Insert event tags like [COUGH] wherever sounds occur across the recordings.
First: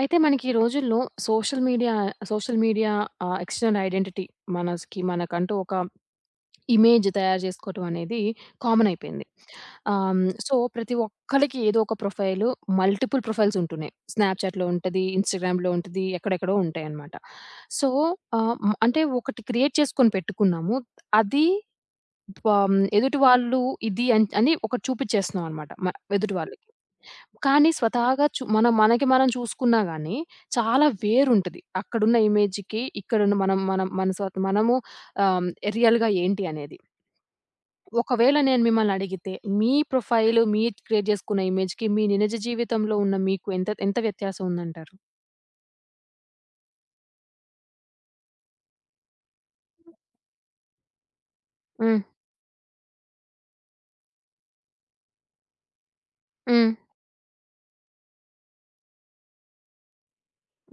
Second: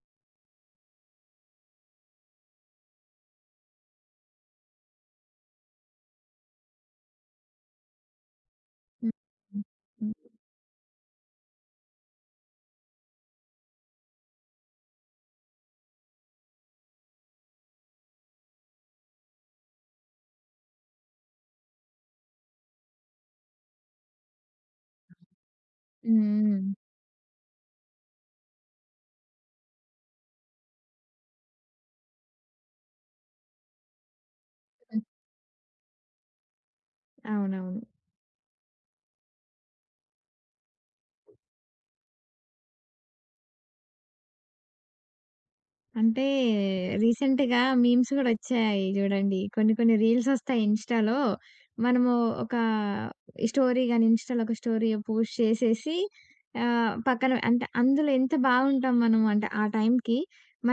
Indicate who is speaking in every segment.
Speaker 1: అయితే మనకి ఈ రోజుల్లో social media social media external identity మనస్‌కి మనకంటూ ఒక ఇమేజ్ తయారు చేసుకోవటం అనేది కామన్
Speaker 2: హ్మ్.
Speaker 1: అయిపోయింది. ఆహ్,
Speaker 2: హ్మ్.
Speaker 1: హ్మ్. సో, ప్రతి ఒక్కళ్ళకి ఏదో ఒక ప్రొఫైలు, మల్టిపుల్ ప్రొఫైల్స్ ఉంటున్నాయి. స్నాప్‌చాట్‌లో ఉంటది, ఇన్‌స్టాగ్రామ్‌లో ఉంటది, ఎక్కడెక్కడో ఉంటాయన్నమాట. సో, ఆహ్, హ్మ్. అంటే ఒకటి క్రియేట్ చేసుకొని పెట్టుకున్నాము. అది ప ఎదుటి వాళ్ళు ఇది అని ఒకటి చూపించేస్తున్నాం అన్నమాట. ఎదుటి వాళ్ళకి.
Speaker 2: హ్మ్.
Speaker 1: కానీ స్వతహాగా మనం మనకి మనం చూసుకున్నా గానీ, చాలా వేరుంటది. అక్కడున్న ఇమేజ్‌కి, ఇక్కడున్న మనం మనం మన మనము
Speaker 2: హ్మ్.
Speaker 1: ఆహ్, రియల్‌గా ఏంటి అనేది.
Speaker 2: అవునవును.
Speaker 1: ఒకవేళ నేను మిమ్మల్ని అడిగితే, మీ ప్రొఫైల్ మీరు క్రియేట్ చేసుకున్న ఇమేజ్‌కి, మీ నిజ జీవితంలో ఉన్న మీకు ఎంత ఎంత వ్యత్యాసం ఉందంటారు?
Speaker 2: అంటే రీసెంట్‌గా మీమ్స్ గూడా ఒచ్చాయి జూడండి. కొన్ని కొన్ని రీల్స్ ఒస్తాయి ఇన్‌స్టాలో.
Speaker 1: హ్మ్.
Speaker 2: మనము ఒక స్టోరీ గాని, ఇన్‌స్టాలో ఒక స్టోరీ పోస్ట్ చేసేసి
Speaker 1: హ్మ్.
Speaker 2: పక్కన అంటే అందులో ఎంత బాగుంటాం మనం అంటే ఆ టైంకి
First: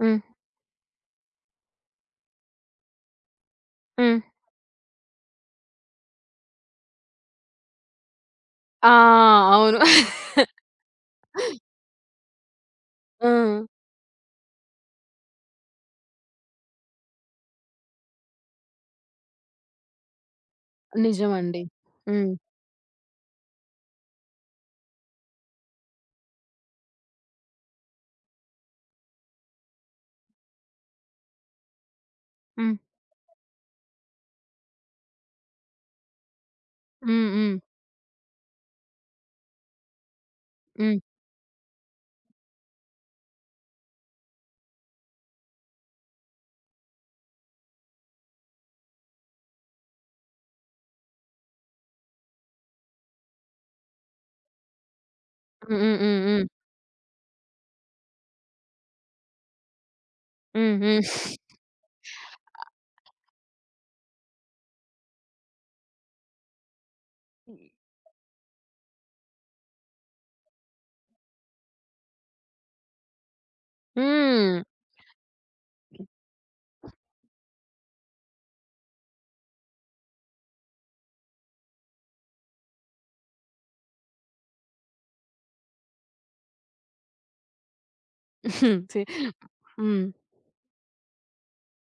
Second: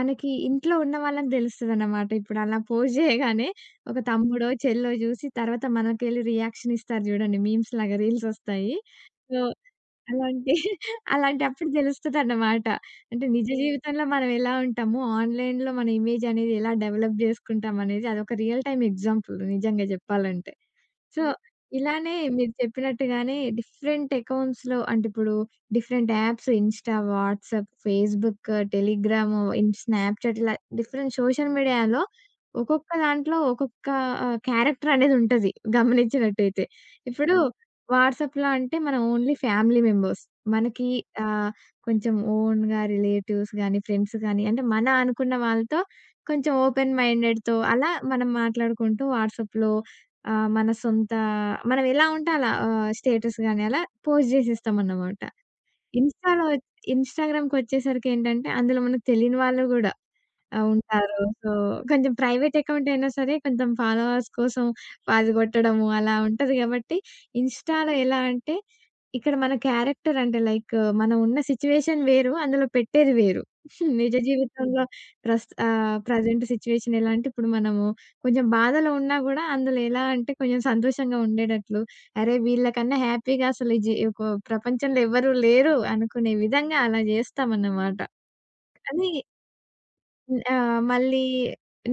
Speaker 1: హ్మ్.
Speaker 2: ఇంట్లో ఉన్న వాళ్ళకి దెలుస్తదనమాట. ఇప్పుడు అలా పోస్ట్ జేయగానే ఒక
Speaker 1: హ్మ్.
Speaker 2: తమ్ముడో, చెల్లో జూసి తర్వాత మనకెళ్ళి రియాక్షన్ ఇస్తారు జూడండి. మీమ్స్ లాగా రీల్స్ ఒస్తాయి.
Speaker 1: ఆ!
Speaker 2: సో,
Speaker 1: అవును.
Speaker 2: అలాంటి [LAUGHS] అలాంటప్పుడు దెలుస్తదన్నమాట. అంటే
Speaker 1: ఆ!
Speaker 2: నిజ జీవితంలో మనం ఎలా ఉంటామో, ఆన్‌లైన్‌లో మన ఇమేజ్ అనేది ఎలా డెవలప్ జేసుకుంటాం అనేది అదొక రియల్ టైమ్ ఎగ్జాంపుల్ నిజంగా జెప్పాలంటే. సో,
Speaker 1: నిజమండి.
Speaker 2: ఇలానే
Speaker 1: హ్మ్.
Speaker 2: మీరు చెప్పినట్టుగానే డిఫరెంట్ అకౌంట్స్‌లో అంటే ఇప్పుడు different apps Insta, WhatsApp, Facebook, Telegram, Snapchat ఇలా డిఫరెంట్ సోషల్ మీడియాలో
Speaker 1: హ్మ్.
Speaker 2: ఒక్కొక్క దాంట్లో ఒక్కొక్క క్యారెక్టర్ అనేది ఉంటది గమనించినట్టయితే.
Speaker 1: హ్మ్.
Speaker 2: ఇప్పుడు
Speaker 1: హ్మ్.
Speaker 2: వాట్సాప్‌లో అంటే మనం ఓన్లీ ఫ్యామిలీ మెంబర్స్. మనకి
Speaker 1: హ్మ్.
Speaker 2: ఆహ్, కొంచెం ఓన్‌గా రిలేటివ్స్ గానీ, ఫ్రెండ్స్ గానీ అంటే మన అనుకున్న వాళ్ళతో కొంచెం ఓపెన్ మైండెడ్‌తో అలా మనం మాట్లాడుకుంటూ వాట్సాప్‌లో ఆ! మన సొంత మనమెలా ఉంటే అలా స్టేటస్ గాని అలా పోస్ట్ జేసేస్తామన్నమాట.
Speaker 1: హ్మ్. హ్మ్.
Speaker 2: ఇన్‌స్టాలో
Speaker 1: హ్మ్.
Speaker 2: ఇన్‌స్టాగ్రామ్‌కొచ్చేసరికేంటంటే అందులో మనకు తెలియని వాళ్ళు గూడా ఆ!
Speaker 1: హ్మ్. హ్మ్. హ్మ్.
Speaker 2: ఉంటారు. సో, కొంచెం ప్రైవేట్ అకౌంట్ అయినా సరే కొంచెం ఫాలోవర్స్ కోసం అది గొట్టడము అలా ఉంటది గాబట్టి, ఇన్‌స్టాలో ఎలా అంటే, ఇక్కడ మన క్యారెక్టర్ అంటే లైక్ మనం ఉన్న సిట్యుయేషన్ వేరు. అందులో పెట్టేది వేరు. నిజ
Speaker 1: హ్మ్.
Speaker 2: జీవితంలో ప్రజెంట్ సిట్యుయేషన్ ఎలా అంటే, ఇప్పుడు మనము కొంచెం బాధలో ఉన్నా గూడా అందులో ఎలా అంటే కొంచెం సంతోషంగా ఉండేటట్లు, అరే! వీళ్ళకన్నా హ్యాపీగా అసలు ఈ జీ ఒక ప్రపంచంలో ఎవ్వరు లేరు అనుకునే విధంగా అలా జేస్తామన్నమాట.
Speaker 1: [LAUGHS] హ్మ్.
Speaker 2: కానీ
Speaker 1: హ్మ్.
Speaker 2: ఆ! మళ్ళీ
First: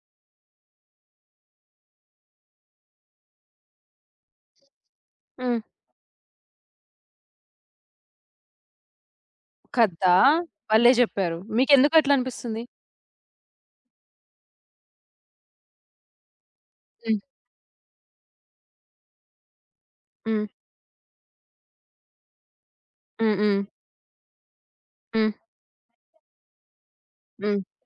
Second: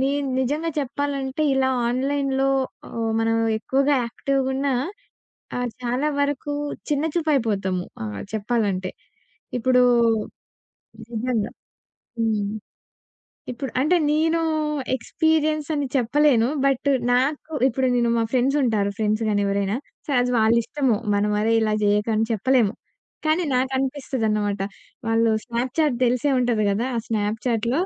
Speaker 2: నీ నిజంగా చెప్పాలంటే ఇలా ఆన్‌లైన్‌లో మనం ఎక్కువగా యాక్టివ్‌గున్నా
Speaker 1: హ్మ్.
Speaker 2: చాలా వరకు చిన్న చూపు అయిపోతాము. ఆహ్, చెప్పాలంటే. ఇప్పుడు
Speaker 1: కదా! భలే జెప్పారు.
Speaker 2: నిజంగా.
Speaker 1: మీకెందుకు అట్లా
Speaker 2: హ్మ్.
Speaker 1: అనిపిస్తుంది?
Speaker 2: ఇప్పుడు అంటే నేను ఎక్స్‌పీరియన్స్ అని చెప్పలేను. బట్
Speaker 1: హ్మ్.
Speaker 2: నాకు ఇప్పుడు నేను మా ఫ్రెండ్స్ ఉంటారు. ఫ్రెండ్స్ గాని ఎవరైనా. సరే అది
Speaker 1: హ్మ్.
Speaker 2: వాళ్ళిష్టము. మనం అరే ఇలా చేయకు అని చెప్పలేము.
Speaker 1: హ్మ్.
Speaker 2: కానీ
Speaker 1: హ్మ్.
Speaker 2: నాకనిపిస్తదన్నమాట. వాళ్ళు
Speaker 1: హ్మ్.
Speaker 2: స్నాప్‌చాట్ తెలిసే ఉంటది గదా! ఆ
Speaker 1: హ్మ్.
Speaker 2: స్నాప్‌చాట్‌లో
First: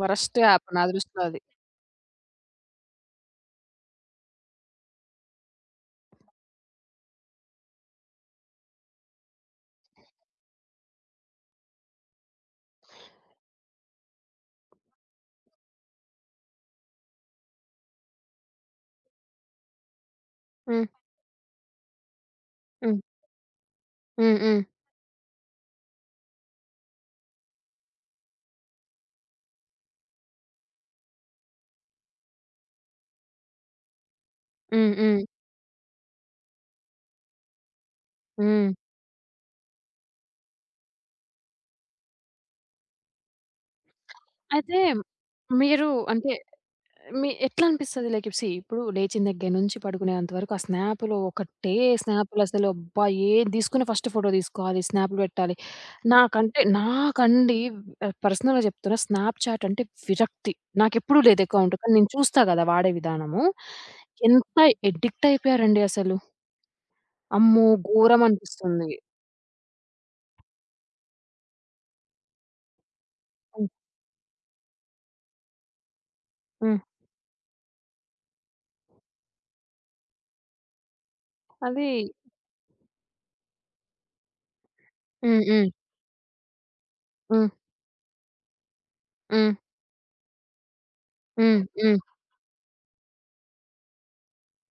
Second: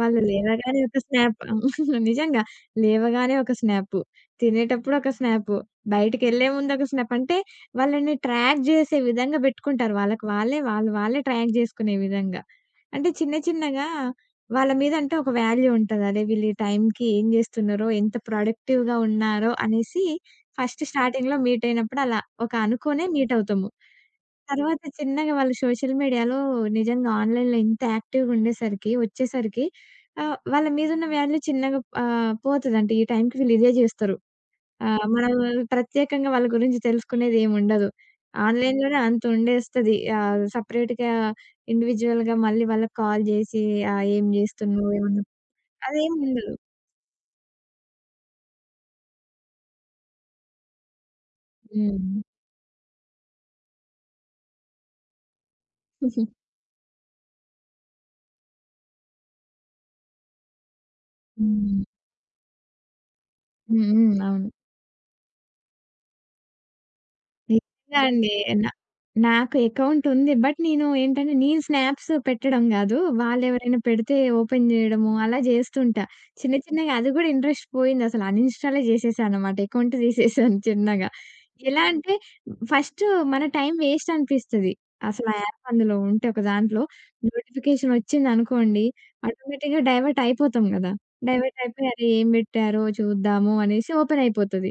Speaker 2: వాళ్ళు
Speaker 1: వరస్ట్ యాప్
Speaker 2: లేవగానే
Speaker 1: నా
Speaker 2: ఒక
Speaker 1: దృష్టిలో అది.
Speaker 2: స్నాప్ [LAUGHS] నిజంగా లేవగానే ఒక స్నాపు, తినేటప్పుడు ఒక స్నాపు, బయటికెళ్ళే ముందు ఒక స్నాప్. అంటే వాళ్ళని ట్రాక్ చేసే విధంగా పెట్టుకుంటారు. వాళ్ళు వాళ్ళే ట్రాక్ చేసుకునే విధంగా. అంటే చిన్న చిన్నగా వాళ్ళ మీద అంటే ఒక వాల్యూ ఉంటది. అరే! వీళ్ళు ఈ టైంకి ఏం జేస్తున్నారో, ఎంత ప్రొడక్టివ్‌గా ఉన్నారో అనేసి ఫస్ట్
Speaker 1: హ్మ్.
Speaker 2: స్టార్టింగ్‌లో మీట్ అయినప్పుడు అలా ఒక
Speaker 1: హ్మ్.
Speaker 2: అనుకోనే మీట్ అవుతాము.
Speaker 1: హ్మ్. హ్మ్.
Speaker 2: తర్వాత చిన్నగా వాళ్ళు సోషల్ మీడియాలో నిజంగా ఆన్‌లైన్‌లో ఇంత యాక్టివ్‌గా ఉండేసరికి, వచ్చేసరికి వాళ్ళ మీదున్న వాల్యూ చిన్నగా పోతది. అంటే ఈ టైంకి వీళ్ళు ఇదే జేస్తారు. ఆ!
Speaker 1: హ్మ్. హ్మ్.
Speaker 2: మనం ప్రత్యేకంగా వాళ్ళ గురించి తెలుసుకునేదేముండదు.
Speaker 1: హ్మ్.
Speaker 2: ఆన్‌లైన్‌లోనే అంతుండేస్తది. ఆహ్, సెపరేట్‌గా ఇండివిడ్యుయల్‌గా మళ్ళీ వాళ్ళకి కాల్ జేసి ఏం
Speaker 1: అయితే
Speaker 2: జేస్తున్నావు? ఏమన్నా
Speaker 1: మీరు అంటే
Speaker 2: అదేముండదు.
Speaker 1: మీ ఎట్లా అనిపిస్తది? లైక్ సీ ఇప్పుడు లేచిన దగ్గర నుంచి పడుకునేంత వరకు ఆ స్నాప్‌లు ఒకటే
Speaker 2: హ్మ్.
Speaker 1: స్నాప్‌లసలు అబ్బా! ఏది తీసుకున్న ఫస్ట్ ఫోటో తీసుకోవాలి. స్నాప్‌లు పెట్టాలి.
Speaker 2: [LAUGHS]
Speaker 1: నాకండి పర్సనల్‌గా చెప్తున్నా స్నాప్‌చాట్ అంటే విరక్తి. నాకెప్పుడూ లేదు అకౌంట్.
Speaker 2: హ్మ్.
Speaker 1: కానీ నేను చూస్తా కదా! వాడే విధానము.
Speaker 2: హ్మ్. హ్మ్. అవును.
Speaker 1: ఎంత ఎడిక్ట్ అయిపోయారండి అసలు. అమ్మో!
Speaker 2: నిజంగా బట్
Speaker 1: ఘోరం
Speaker 2: అండి. నా
Speaker 1: అనిపిస్తుంది.
Speaker 2: నాకు అకౌంట్ ఉంది. బట్ నేను ఏంటంటే నేను స్నాప్స్ పెట్టడం గాదు.
Speaker 1: హ్మ్.
Speaker 2: వాళ్ళెవరైనా పెడితే ఓపెన్ జేయడము అలా జేస్తుంటా. చిన్న
Speaker 1: హ్మ్.
Speaker 2: చిన్నగా అది గూడా ఇంట్రెస్ట్ పోయిందసలు అన్‌ఇన్‌స్టాలే జేసేసానన్నమాట. అకౌంట్ తీసేసాను చిన్నగా. ఎలా
Speaker 1: అది
Speaker 2: అంటే ఫస్టు మన టైం వేస్ట్ అనిపిస్తది. అసలు ఆ
Speaker 1: హ్మ్.
Speaker 2: యాప్
Speaker 1: హ్మ్.
Speaker 2: అందులో ఉంటే ఒక దాంట్లో
Speaker 1: హ్మ్.
Speaker 2: నోటిఫికేషన్ వచ్చిందనుకోండి
Speaker 1: హ్మ్.
Speaker 2: ఆటోమేటిక్‌గా డైవర్ట్ అయిపోతాం గదా! డైవర్ట్
Speaker 1: హ్మ్.
Speaker 2: అయిపోయి
Speaker 1: హ్మ్.
Speaker 2: అరే! ఏం బెట్టారో చూద్దాము అనేసి ఓపెన్ అయిపోతది.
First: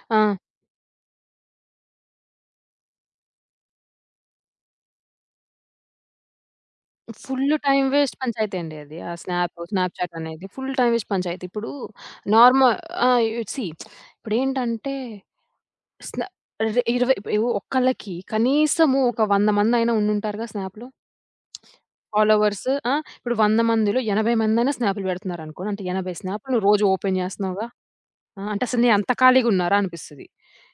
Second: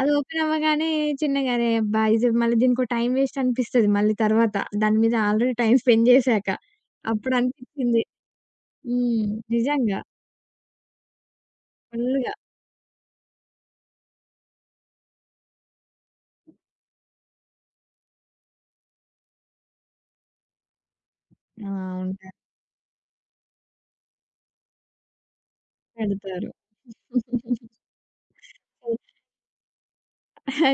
Speaker 2: అది
Speaker 1: ఆ!
Speaker 2: ఓపెన్ అవ్వగానే చిన్నగా అరే అబ్బా! ఇది మళ్ళీ దీనికో టైమ్ వేస్ట్ అనిపిస్తది మళ్ళీ తర్వాత. దాని మీద ఆల్రెడీ టైమ్ స్పెండ్ చేశాక. అప్పుడు
Speaker 1: ఫుల్లు టైమ్
Speaker 2: అనిపించింది.
Speaker 1: వేస్ట్ పంచాయతీ అండి అది. ఆ
Speaker 2: హ్మ్. నిజంగా
Speaker 1: స్నాప్‌చాట్ అనేది ఫుల్ టైమ్ వేస్ట్ పంచాయతీ. ఇప్పుడు
Speaker 2: ఫుల్లుగా.
Speaker 1: నార్మ ఆహ్, సీ ఇప్పుడేంటంటే స్నా రె 20 ఒక్కళ్ళకి కనీసము ఒక 100 మందైనా ఉండుంటారుగా స్నాప్‌లో.
Speaker 2: ఆ! ఉంటారు.
Speaker 1: ఫాలోవర్స్ ఆ! ఇప్పుడు 100 మందిలో 80 మందైనా స్నాప్‌లు పెడుతున్నారనుకో. అంటే 80
Speaker 2: పెడతారు.
Speaker 1: స్నాప్‌లు నువ్వు రోజు ఓపెన్ చేస్తున్నావుగా. ఆ! అంటే అసలు నేను అంత ఖాళీగున్నారా అనిపిస్తది.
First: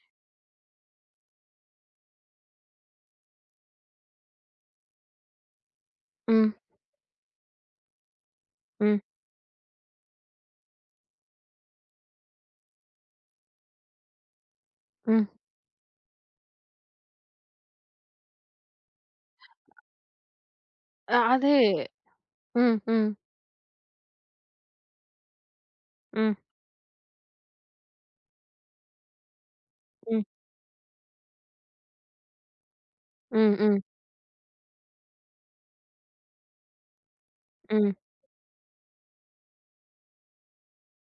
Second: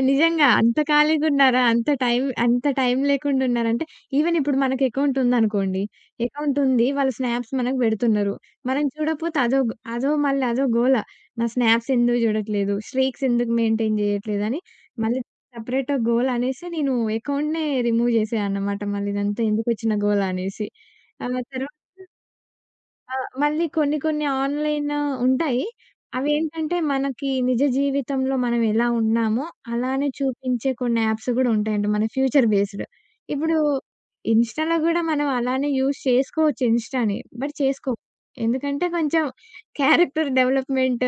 Speaker 2: నిజంగా. అంత ఖాళీగున్నారా? అంత టైం లేకుండా ఉన్నారంటే ఈవెన్ ఇప్పుడు మనకి అకౌంట్ ఉందనుకోండి.
Speaker 1: హ్మ్.
Speaker 2: అకౌంట్ ఉంది. వాళ్ళు స్నాప్స్ మనకు పెడుతున్నారు. మనం
Speaker 1: హ్మ్.
Speaker 2: చూడకపోతే అదో అదో మళ్ళీ అదో గోల. నా స్నాప్స్ ఎందుకు చూడట్లేదు? స్ట్రీక్స్ ఎందుకు మెయింటైన్ చేయట్లేదు? అని మళ్ళీ
Speaker 1: హ్మ్.
Speaker 2: సెపరేట్ గోల అనేసి నేను అకౌంట్‌నే రిమూవ్ చేసేయన్నమాట. మళ్ళీ ఇదంతా ఎందుకొచ్చిన గోల అనేసి.
Speaker 1: ఆ!
Speaker 2: ఆ
Speaker 1: అదే.
Speaker 2: తర్వాత
Speaker 1: హ్మ్. హ్మ్.
Speaker 2: ఆ! మళ్ళీ కొన్ని కొన్ని ఆన్‌లైన్ ఉంటాయి.
Speaker 1: హ్మ్.
Speaker 2: అవేంటంటే మనకి నిజ జీవితంలో మనం ఎలా ఉన్నామో అలానే
Speaker 1: హ్మ్.
Speaker 2: చూపించే కొన్ని యాప్స్ గూడా ఉంటాయండి. మన ఫ్యూచర్ బేస్డ్.
Speaker 1: హ్మ్.
Speaker 2: ఇప్పుడు
Speaker 1: హ్మ్.
Speaker 2: ఇన్‌స్టా‌లో గూడా మనం అలానే యూజ్ చేసుకోవచ్చు ఇన్‌స్టా‌ని. బట్
Speaker 1: హ్మ్.
Speaker 2: చేసుకోం. ఎందుకంటే కొంచెం క్యారెక్టర్ డెవలప్‌మెంట్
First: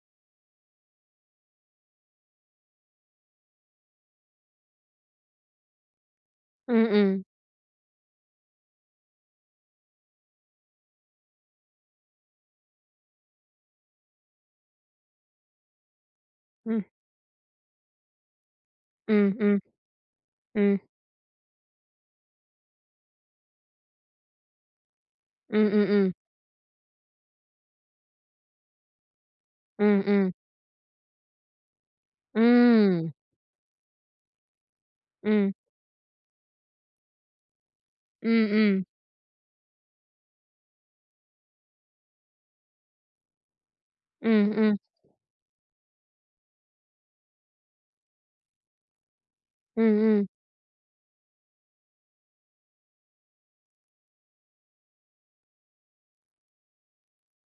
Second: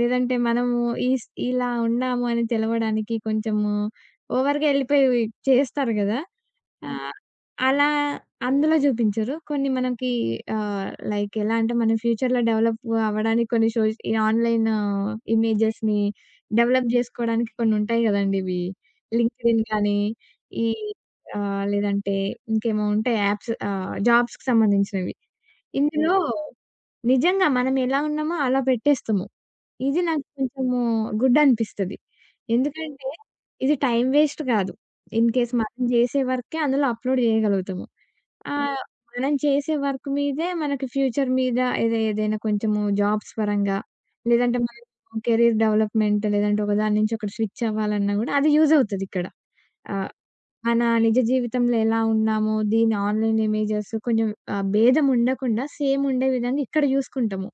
Speaker 2: లేదంటే మనము ఇలా ఉన్నాము అని తెలవడానికి కొంచెము ఓవర్‌గా ఎళ్ళిపోయి చేస్తారు గదా!
Speaker 1: హ్మ్.
Speaker 2: హ్మ్.
Speaker 1: హ్మ్.
Speaker 2: ఆహ్, అలా అందులో జూపించరు. కొన్ని మనకి లైక్ ఎలా అంటే మనం ఫ్యూచర్‌లో డెవలప్ అవ్వడానికి కొన్ని షోస్ ఈ ఆన్‌లైన్ ఇమేజెస్‌ని
Speaker 1: హ్మ్.
Speaker 2: డెవలప్ జేసుకోవడానికి కొన్నుంటాయి గదండీ! ఇవి.
Speaker 1: హ్మ్. హ్మ్.
Speaker 2: లింక్డ్ఇన్ గానీ, ఈ
Speaker 1: హ్మ్.
Speaker 2: లేదంటే ఇంకేమో ఉంటాయి యాప్స్ జాబ్స్‌కి సంబంధించినవి.
Speaker 1: Ừm, ừm, ừm.
Speaker 2: ఇందులో నిజంగా మనం ఎలా ఉన్నామో అలా పెట్టేస్తాము. ఇది
Speaker 1: Ừm,
Speaker 2: నాకు
Speaker 1: ừm.
Speaker 2: కొంచెము గుడ్ అనిపిస్తది. ఎందుకంటే
Speaker 1: Ừm.
Speaker 2: ఇది టైమ్ వేస్ట్ కాదు. In
Speaker 1: Ừm.
Speaker 2: కేస్ మనం చేసే వర్కే అందులో అప్‌లోడ్ చేయగలుగుతాము.
Speaker 1: Ừm,
Speaker 2: ఆహ్,
Speaker 1: ừm.
Speaker 2: మనం చేసే వర్క్ మీదే మనకి ఫ్యూచర్ మీద ఏదైనా కొంచెము జాబ్స్ పరంగా
Speaker 1: Ừm,
Speaker 2: లేదంటే
Speaker 1: ừm.
Speaker 2: మనము కెరీర్ డెవలప్‌మెంట్ లేదంటే ఒక దాని నుంచి ఒకటి స్విచ్ అవ్వాలన్నా గూడా అది యూజ్ అవుతది ఇక్కడ.
Speaker 1: Ừm,
Speaker 2: ఆహ్,
Speaker 1: ừm.
Speaker 2: మన నిజ జీవితంలో ఎలా ఉన్నామో దీని ఆన్‌లైన్ ఇమేజెస్ కొంచెం భేదం ఉండకుండా సేమ్ ఉండే విధంగా ఇక్కడ చూసుకుంటాము.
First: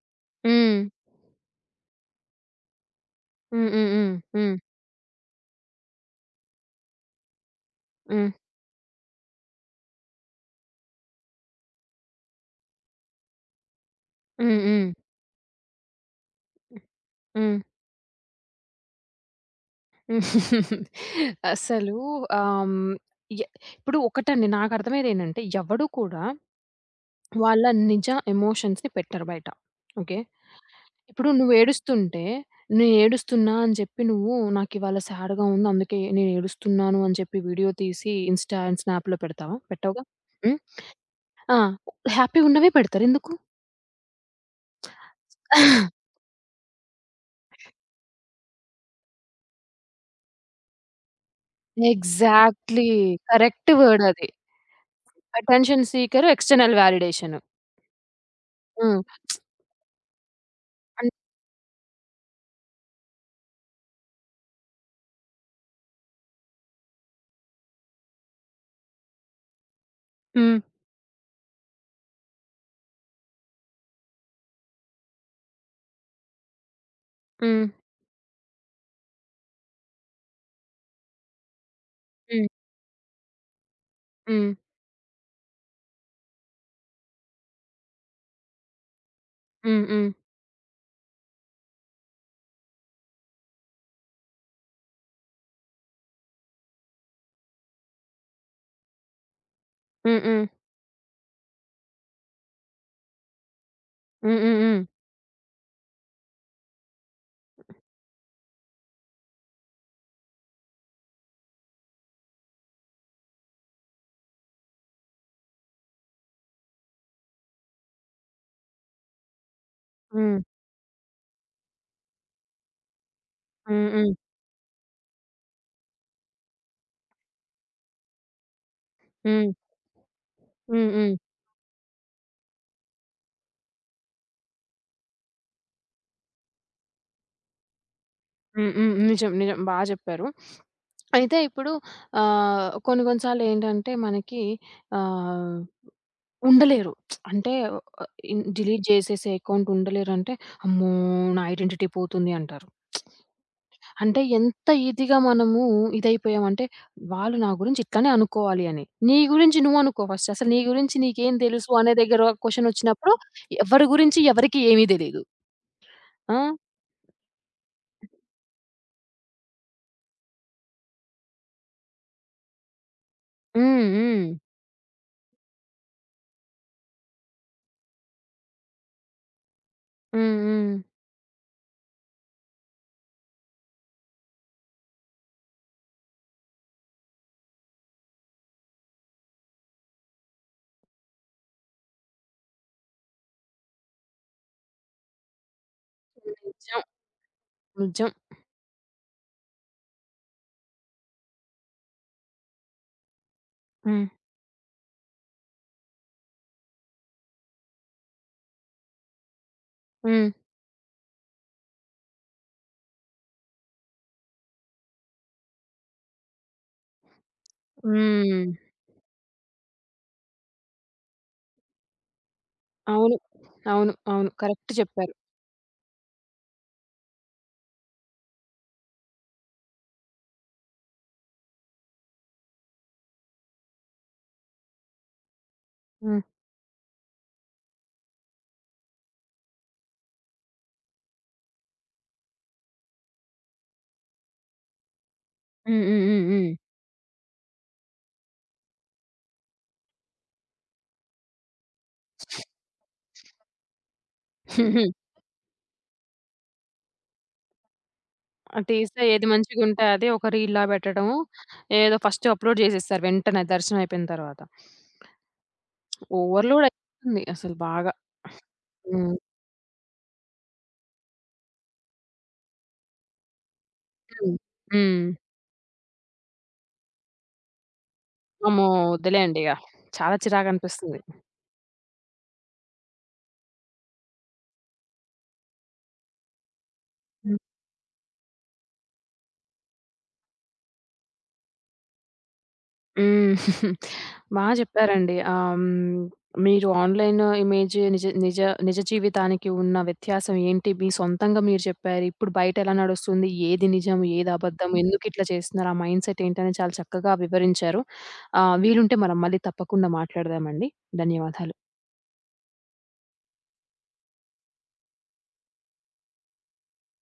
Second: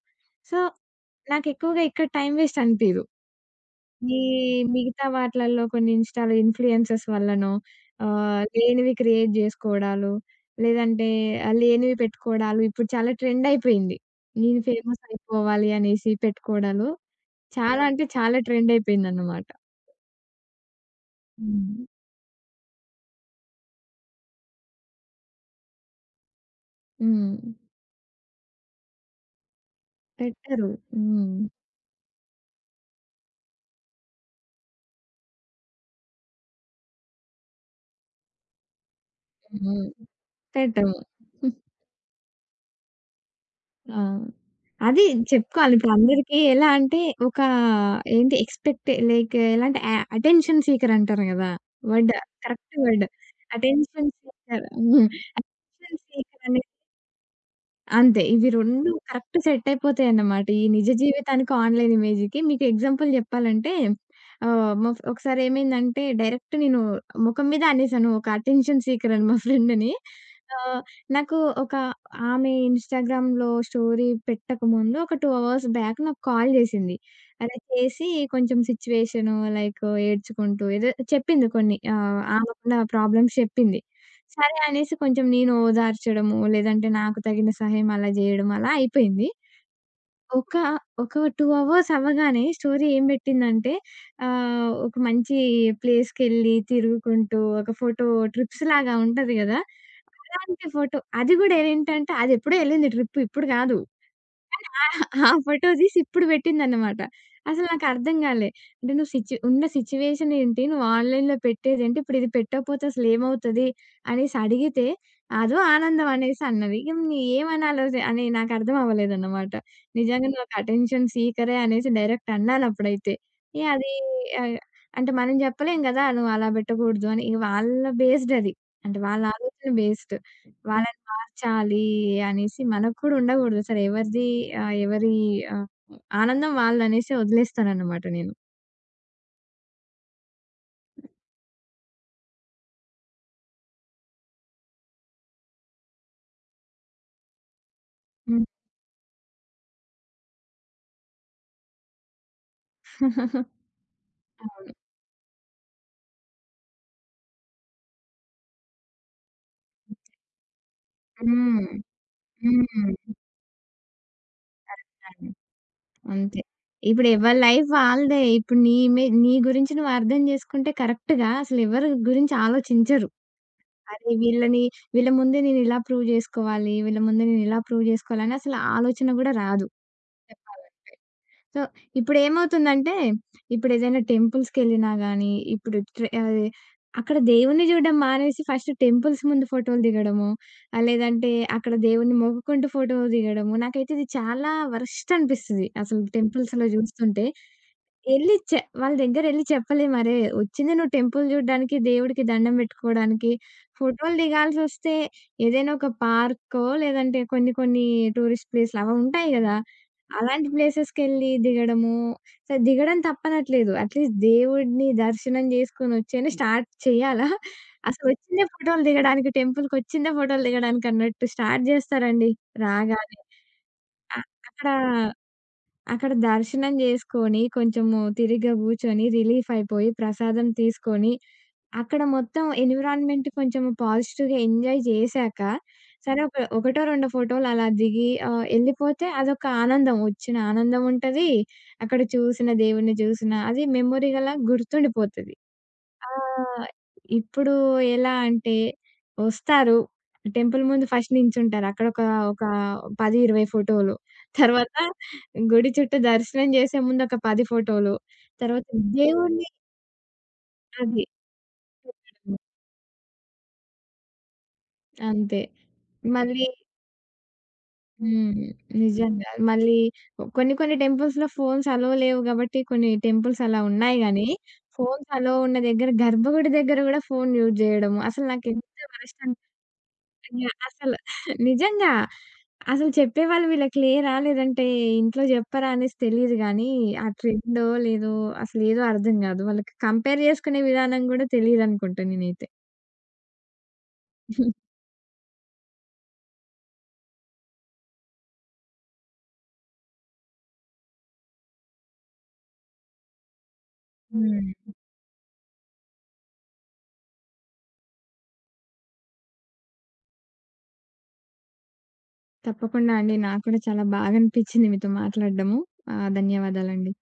Speaker 2: So,
Speaker 1: Ừm.
Speaker 2: నాకెక్కువగా ఇక్కడ టైమ్ వేస్ట్ అనిపియదు.
Speaker 1: Hm, మ్, మ్.
Speaker 2: ఈ
Speaker 1: మ్.
Speaker 2: మిగతా వాటిలల్లో కొన్ని ఇన్‌స్టా‌లో ఇన్‌ఫ్లుయెన్సర్స్ వల్లనో
Speaker 1: మ్.
Speaker 2: లేనివి క్రియేట్ జేసుకోవడాలు, లేదంటే లేనివి పెట్టుకోవడాలు ఇప్పుడు చాలా ట్రెండ్ అయిపోయింది.
Speaker 1: మ్,
Speaker 2: నేను
Speaker 1: మ్.
Speaker 2: ఫేమస్ అయిపోవాలి అనేసి
Speaker 1: మ్.
Speaker 2: పెట్టుకోవడాలు
Speaker 1: మ్.
Speaker 2: చాలా అంటే చాలా ట్రెండ్ అయిపోయిందన్నమాట.
Speaker 1: [LAUGHS]
Speaker 2: హ్మ్.
Speaker 1: అసలు ఆహ్, హ్మ్, య ఇప్పుడు ఒకటండి నాకర్థమయ్యేదేంటంటే ఎవడు కూడా
Speaker 2: హ్మ్.
Speaker 1: వాళ్ళ నిజ ఎమోషన్స్‌ని పెట్టరు బయట. ఓకే.
Speaker 2: పెట్టరు.
Speaker 1: ఇప్పుడు
Speaker 2: హ్మ్.
Speaker 1: నువ్వేడుస్తుంటే, నేనేడుస్తున్నా అని చెప్పి నువ్వు నాకివాళ సాడ్‌గా ఉంది అందుకే నేనేడుస్తున్నాను అని చెప్పి వీడియో తీసి ఇన్‌స్టా అండ్ స్నాప్‌లో పెడతావా?
Speaker 2: హ్మ్.
Speaker 1: పెట్టవుగా. హ్మ్.
Speaker 2: పెట్టము.
Speaker 1: ఆ! హ్యాపీగున్నవే పెడతారు. ఎందుకు?
Speaker 2: ఆ! అది చెప్పుకోవాలి. ఇప్పుడు అందరికీ ఎలా అంటే ఒక ఏంటి ఎక్స్‌పెక్ట్ లైక్ ఎలా అంటే అటెన్షన్ సీకర్ అంటారు గదా! Word correct
Speaker 1: exactly.
Speaker 2: Word.
Speaker 1: Correct word
Speaker 2: attention
Speaker 1: అది.
Speaker 2: Seeker. Hmm.
Speaker 1: Attention
Speaker 2: attention
Speaker 1: seeker,
Speaker 2: seeker అనే
Speaker 1: ఎక్స్‌టర్నల్ వాలిడేషన్.
Speaker 2: అంతే. ఇవి 2
Speaker 1: హ్మ్.
Speaker 2: కరెక్ట్ సెట్ అయిపోతాయన్నమాట. ఈ నిజ
Speaker 1: అన్
Speaker 2: జీవితానికి, ఆన్‌లైన్ ఇమేజ్‌కి. మీకు ఎగ్జాంపుల్ చెప్పాలంటే ఆహ్, మా ఫ్ ఒకసారి ఏమైందంటే డైరెక్ట్ నేను ముఖం మీద అనేసాను. ఒక అటెన్షన్ సీకర్ అని మా ఫ్రెండ్‌ని.
Speaker 1: హ్మ్.
Speaker 2: ఆహ్, నాకు ఒక ఆమె ఇన్‌స్టాగ్రామ్‌లో స్టోరీ పెట్టకముందు ఒక 2 అవర్స్ బ్యాక్ నాకు కాల్ చేసింది. అలా
Speaker 1: హ్మ్.
Speaker 2: చేసి కొంచెం సిట్యుయేషను లైక్ ఏడ్చుకుంటూ ఏదో చెప్పింది కొన్ని
Speaker 1: హ్మ్.
Speaker 2: ఆమెకున్న ప్రాబ్లమ్స్ చెప్పింది.
Speaker 1: హ్మ్.
Speaker 2: సరే అనేసి కొంచెం నేను ఓదార్చడము, లేదంటే నాకు తగిన సహాయం అలా జేయడం అలా అయిపోయింది.
Speaker 1: హ్మ్. హ్మ్.
Speaker 2: ఒక, ఒక 2 అవర్స్ అవ్వగానే స్టోరీ ఏం బెట్టిందంటే ఒక మంచి ప్లేస్‌కెళ్ళి తిరుగుకుంటూ ఒక ఫోటో ట్రిప్స్ లాగా ఉంటది గదా!
Speaker 1: హ్మ్. హ్మ్.
Speaker 2: అలాంటి ఫోటో. అది గూడా ఏంటంటే అదెప్పుడో ఎళ్ళింది ట్రిప్ ఇప్పుడు గాదు.
Speaker 1: హ్మ్. హ్మ్.
Speaker 2: ఆ! ఆ ఫోటో తీసి ఇప్పుడు పెట్టిందన్నమాట. అసలు నాకర్థం గాలే. అంటే నువ్వు ఉన్న సిట్యుయేషన్ ఏంటి? నువ్వు ఆన్‌లైన్‌లో పెట్టేదేంటి? ఇప్పుడు ఇది పెట్టకపోతే అసలు ఏమవుతది? అనేసి అడిగితే, అదో ఆనందం అనేసి అన్నది. ఇగ నీ ఏమనాలో అది అని నాకర్థం అవ్వలేదన్నమాట. నిజంగా
Speaker 1: హ్మ్.
Speaker 2: నువ్వు ఒక అటెన్షన్ సీకరే అనేసి డైరెక్ట్ అన్నానప్పుడైతే. ఇగ
Speaker 1: హ్మ్.
Speaker 2: అది
Speaker 1: హ్మ్. హ్మ్.
Speaker 2: ఆహ్, అంటే మనం చెప్పలేం గదా! నువ్వు అలా పెట్టకూడదు అని. ఇగ వాళ్ళ బేస్డ్ అది. అంటే వాళ్ళ
Speaker 1: హ్మ్.
Speaker 2: ఆలోచన బేస్డ్. వాళ్ళని
Speaker 1: హ్మ్.
Speaker 2: మార్చాలి అనేసి మనకు కూడా ఉండకూడదు. అసలు ఎవరి ఆహ్, ఆనందం వాళ్ళదనేసి వదిలేస్తానన్నమాట నేను.
Speaker 1: హ్మ్. హ్మ్. నిజం. నిజం. బా చెప్పారు. అయితే ఇప్పుడు కొన్ని కొన్ని సార్లేంటంటే మనకి ఆహ్, ఉండలేరు. అంటే
Speaker 2: హ్మ్.
Speaker 1: డిలీట్ జేసేసే అకౌంట్ ఉండలేరంటే, "అమ్మో! నా ఐడెంటిటీ పోతుంది" అంటారు. అంటే ఎంత
Speaker 2: అవును.
Speaker 1: ఈజీగా మనము ఇదైపోయామంటే, వాళ్ళు నా గురించి ఇట్లనే అనుకోవాలి అని. నీ గురించి నువ్వనుకో ఫస్ట్. అసలు నీ గురించి నీకేం
Speaker 2: హ్మ్.
Speaker 1: తెలుసు అనే దగ్గర
Speaker 2: హ్మ్.
Speaker 1: క్వెషనొచ్చినప్పుడు ఎవరి గురించి ఎవరికీ ఏమీ తెలీదు.
Speaker 2: అదే.
Speaker 1: ఆ!
Speaker 2: అంతే. ఇప్పుడు ఎవరి లైఫ్ వాళ్ళదే. ఇప్పుడు నీ గురించి నువ్వు అర్థం చేసుకుంటే కరెక్ట్‌గా అసలెవరి గురించి ఆలోచించరు.
Speaker 1: హ్మ్.
Speaker 2: అరే!
Speaker 1: హ్మ్.
Speaker 2: వీళ్ళ ముందే నేనిలా ప్రూవ్ జేసుకోవాలి. వీళ్ళ ముందే నేనిలా ప్రూవ్ జేసుకోవాలని అసలు ఆలోచన గూడా రాదు
Speaker 1: హ్మ్. హ్మ్.
Speaker 2: చెప్పాలంటే. సో, ఇప్పుడేమవుతుందంటే, ఇప్పుడేదైనా టెంపుల్స్‌కెళ్ళినా గానీ, ఇప్పుడు అక్కడ దేవుడిని జూడడం మానేసి ఫస్ట్ టెంపుల్స్ ముందు ఫోటోలు దిగడము, ఆహ్, లేదంటే అక్కడ దేవుడిని మొక్కుకుంటూ ఫోటో దిగడము. నాకైతే ఇది చాలా వరస్ట్ అనిపిస్తది. అసలు టెంపుల్స్‌లో
Speaker 1: నిజం.
Speaker 2: జూస్తుంటే.
Speaker 1: నిజం.
Speaker 2: ఎళ్లి చె వాళ్ళ దగ్గరెళ్లి చెప్పలేం, "అరే! వచ్చింది నువ్వు టెంపుల్ జూడడానికి, దేవుడికి దండం బెట్టుకోవడానికి.
Speaker 1: హ్మ్.
Speaker 2: ఫోటోలు దిగాల్సొస్తే ఏదైనా ఒక పార్కో, లేదంటే కొన్ని కొన్ని టూరిస్ట్ ప్లేస్‌లు అవవుంటాయి గదా!
Speaker 1: హ్మ్.
Speaker 2: అలాంటి ప్లేసెస్‌కెళ్ళి దిగడము, సరే దిగడం తప్పనట్లేదు. అట్‌లీస్ట్ దేవుడిని దర్శనం జేసుకొనొచ్చైనా స్టార్ట్ చెయ్యాలా? అసలొచ్చిందే
Speaker 1: హ్మ్.
Speaker 2: ఫోటోలు దిగడానికి, టెంపుల్‌కొచ్చిందే ఫోటోలు దిగడానికన్నట్టు స్టార్ట్ జేస్తారండి
Speaker 1: అవును.
Speaker 2: రాగానే.
Speaker 1: అవును.
Speaker 2: అ
Speaker 1: అవును.
Speaker 2: అక్కడ
Speaker 1: కరెక్ట్ చెప్పారు.
Speaker 2: అక్కడ దర్శనం జేసుకొని, కొంచెము తిరిగ్గా గూర్చొని రిలీఫ్ అయిపోయి, ప్రసాదం తీసుకొని, అక్కడ మొత్తం ఎన్విరాన్మెంట్ కొంచెం పాజిటివ్‌గా ఎంజాయ్ జేశాక, సరే
Speaker 1: హ్మ్.
Speaker 2: ఒక ఒకటో, రెండో ఫోటోలు అలా దిగి ఎళ్ళిపోతే అదొక ఆనందం. వచ్చిన ఆనందం ఉంటది. అక్కడ చూసిన దేవుడిని చూసిన అది మెమొరీగలా గుర్తుండిపోతది.
Speaker 1: హ్మ్. హ్మ్.
Speaker 2: ఆ!
Speaker 1: హ్మ్. హ్మ్.
Speaker 2: ఇప్పుడు ఎలా అంటే వస్తారు. టెంపుల్ ముందు ఫస్ట్ నించుంటారు. ఒక 10, 20 ఫోటోలు. తర్వాత
Speaker 1: [LAUGHS]
Speaker 2: గుడి చుట్టూ దర్శనం చేసే ముందు ఒక 10 ఫోటోలు.
Speaker 1: ఆ
Speaker 2: తర్వాత
Speaker 1: తీస్తే ఏది
Speaker 2: దేవుడిని
Speaker 1: మంచిగుంటే అది ఒక రీల్‌లా
Speaker 2: అది
Speaker 1: పెట్టడము. ఏదో ఫస్ట్
Speaker 2: పెట్టడము.
Speaker 1: అప్‌లోడ్ చేసేస్తారు వెంటనే దర్శనం అయిపోయిన తర్వాత.
Speaker 2: అంతే. మళ్ళీ
Speaker 1: ఓవర్‌లోడ్ అయిపోతుంది అసలు బాగా.
Speaker 2: హ్మ్.
Speaker 1: హ్మ్.
Speaker 2: నిజంగా. మళ్ళీ కొన్ని కొన్ని టెంపుల్స్‌లో ఫోన్స్ అలో లేవు కాబట్టి కొన్ని టెంపుల్స్ అలా ఉన్నాయి గానీ,
Speaker 1: హ్మ్.
Speaker 2: ఫోన్స్
Speaker 1: హ్మ్.
Speaker 2: అలో ఉన్న దగ్గర గర్భగుడి దగ్గర గూడా ఫోన్ యూజ్ జేయడము. అసలు నాకెంత
Speaker 1: అమ్మో!
Speaker 2: వరస్ట్
Speaker 1: వద్దులేండి
Speaker 2: అనిపిచ్చిందంటే
Speaker 1: ఇగ. చాలా
Speaker 2: యాహ్! అసలు
Speaker 1: చిరాకనిపిస్తుంది.
Speaker 2: నిజంగా. అసలు చెప్పేవాళ్ళు వీళ్ళకి లేరా? లేదంటే ఇంట్లో చెప్పరా? అనేసి తెలీదు గానీ, ఆ
Speaker 1: హ్మ్.
Speaker 2: ట్రెండో లేదో అసలేదో అర్థం గాదు. వాళ్ళకి కంపేర్ జేసుకునే విధానం గూడా తెలీదనుకుంటా నేనైతే.
Speaker 1: హ్మ్. బా చెప్పారండి. మీరు ఆన్‌లైన్ ఇమేజ్ నిజ నిజ నిజ జీవితానికి ఉన్న వ్యత్యాసం ఏంటి? మీ సొంతంగా మీరు చెప్పారు. ఇప్పుడు బయట ఎలా నడుస్తుంది? ఏది నిజం? ఏది
Speaker 2: హ్మ్.
Speaker 1: అబద్ధం? ఎందుకిట్లా చేస్తున్నారు? ఆ మైండ్‌సెట్ ఏంటని చాలా చక్కగా వివరించారు. వీలుంటే మనం మళ్ళీ తప్పకుండా మాట్లాడదామండి. ధన్యవాదాలు.
Speaker 2: తప్పకుండా అండి. నాకు కూడా చాలా బాగా అనిపిచ్చింది మీతో మాట్లాడడము. ఆహ్, ధన్యవాదాలండి.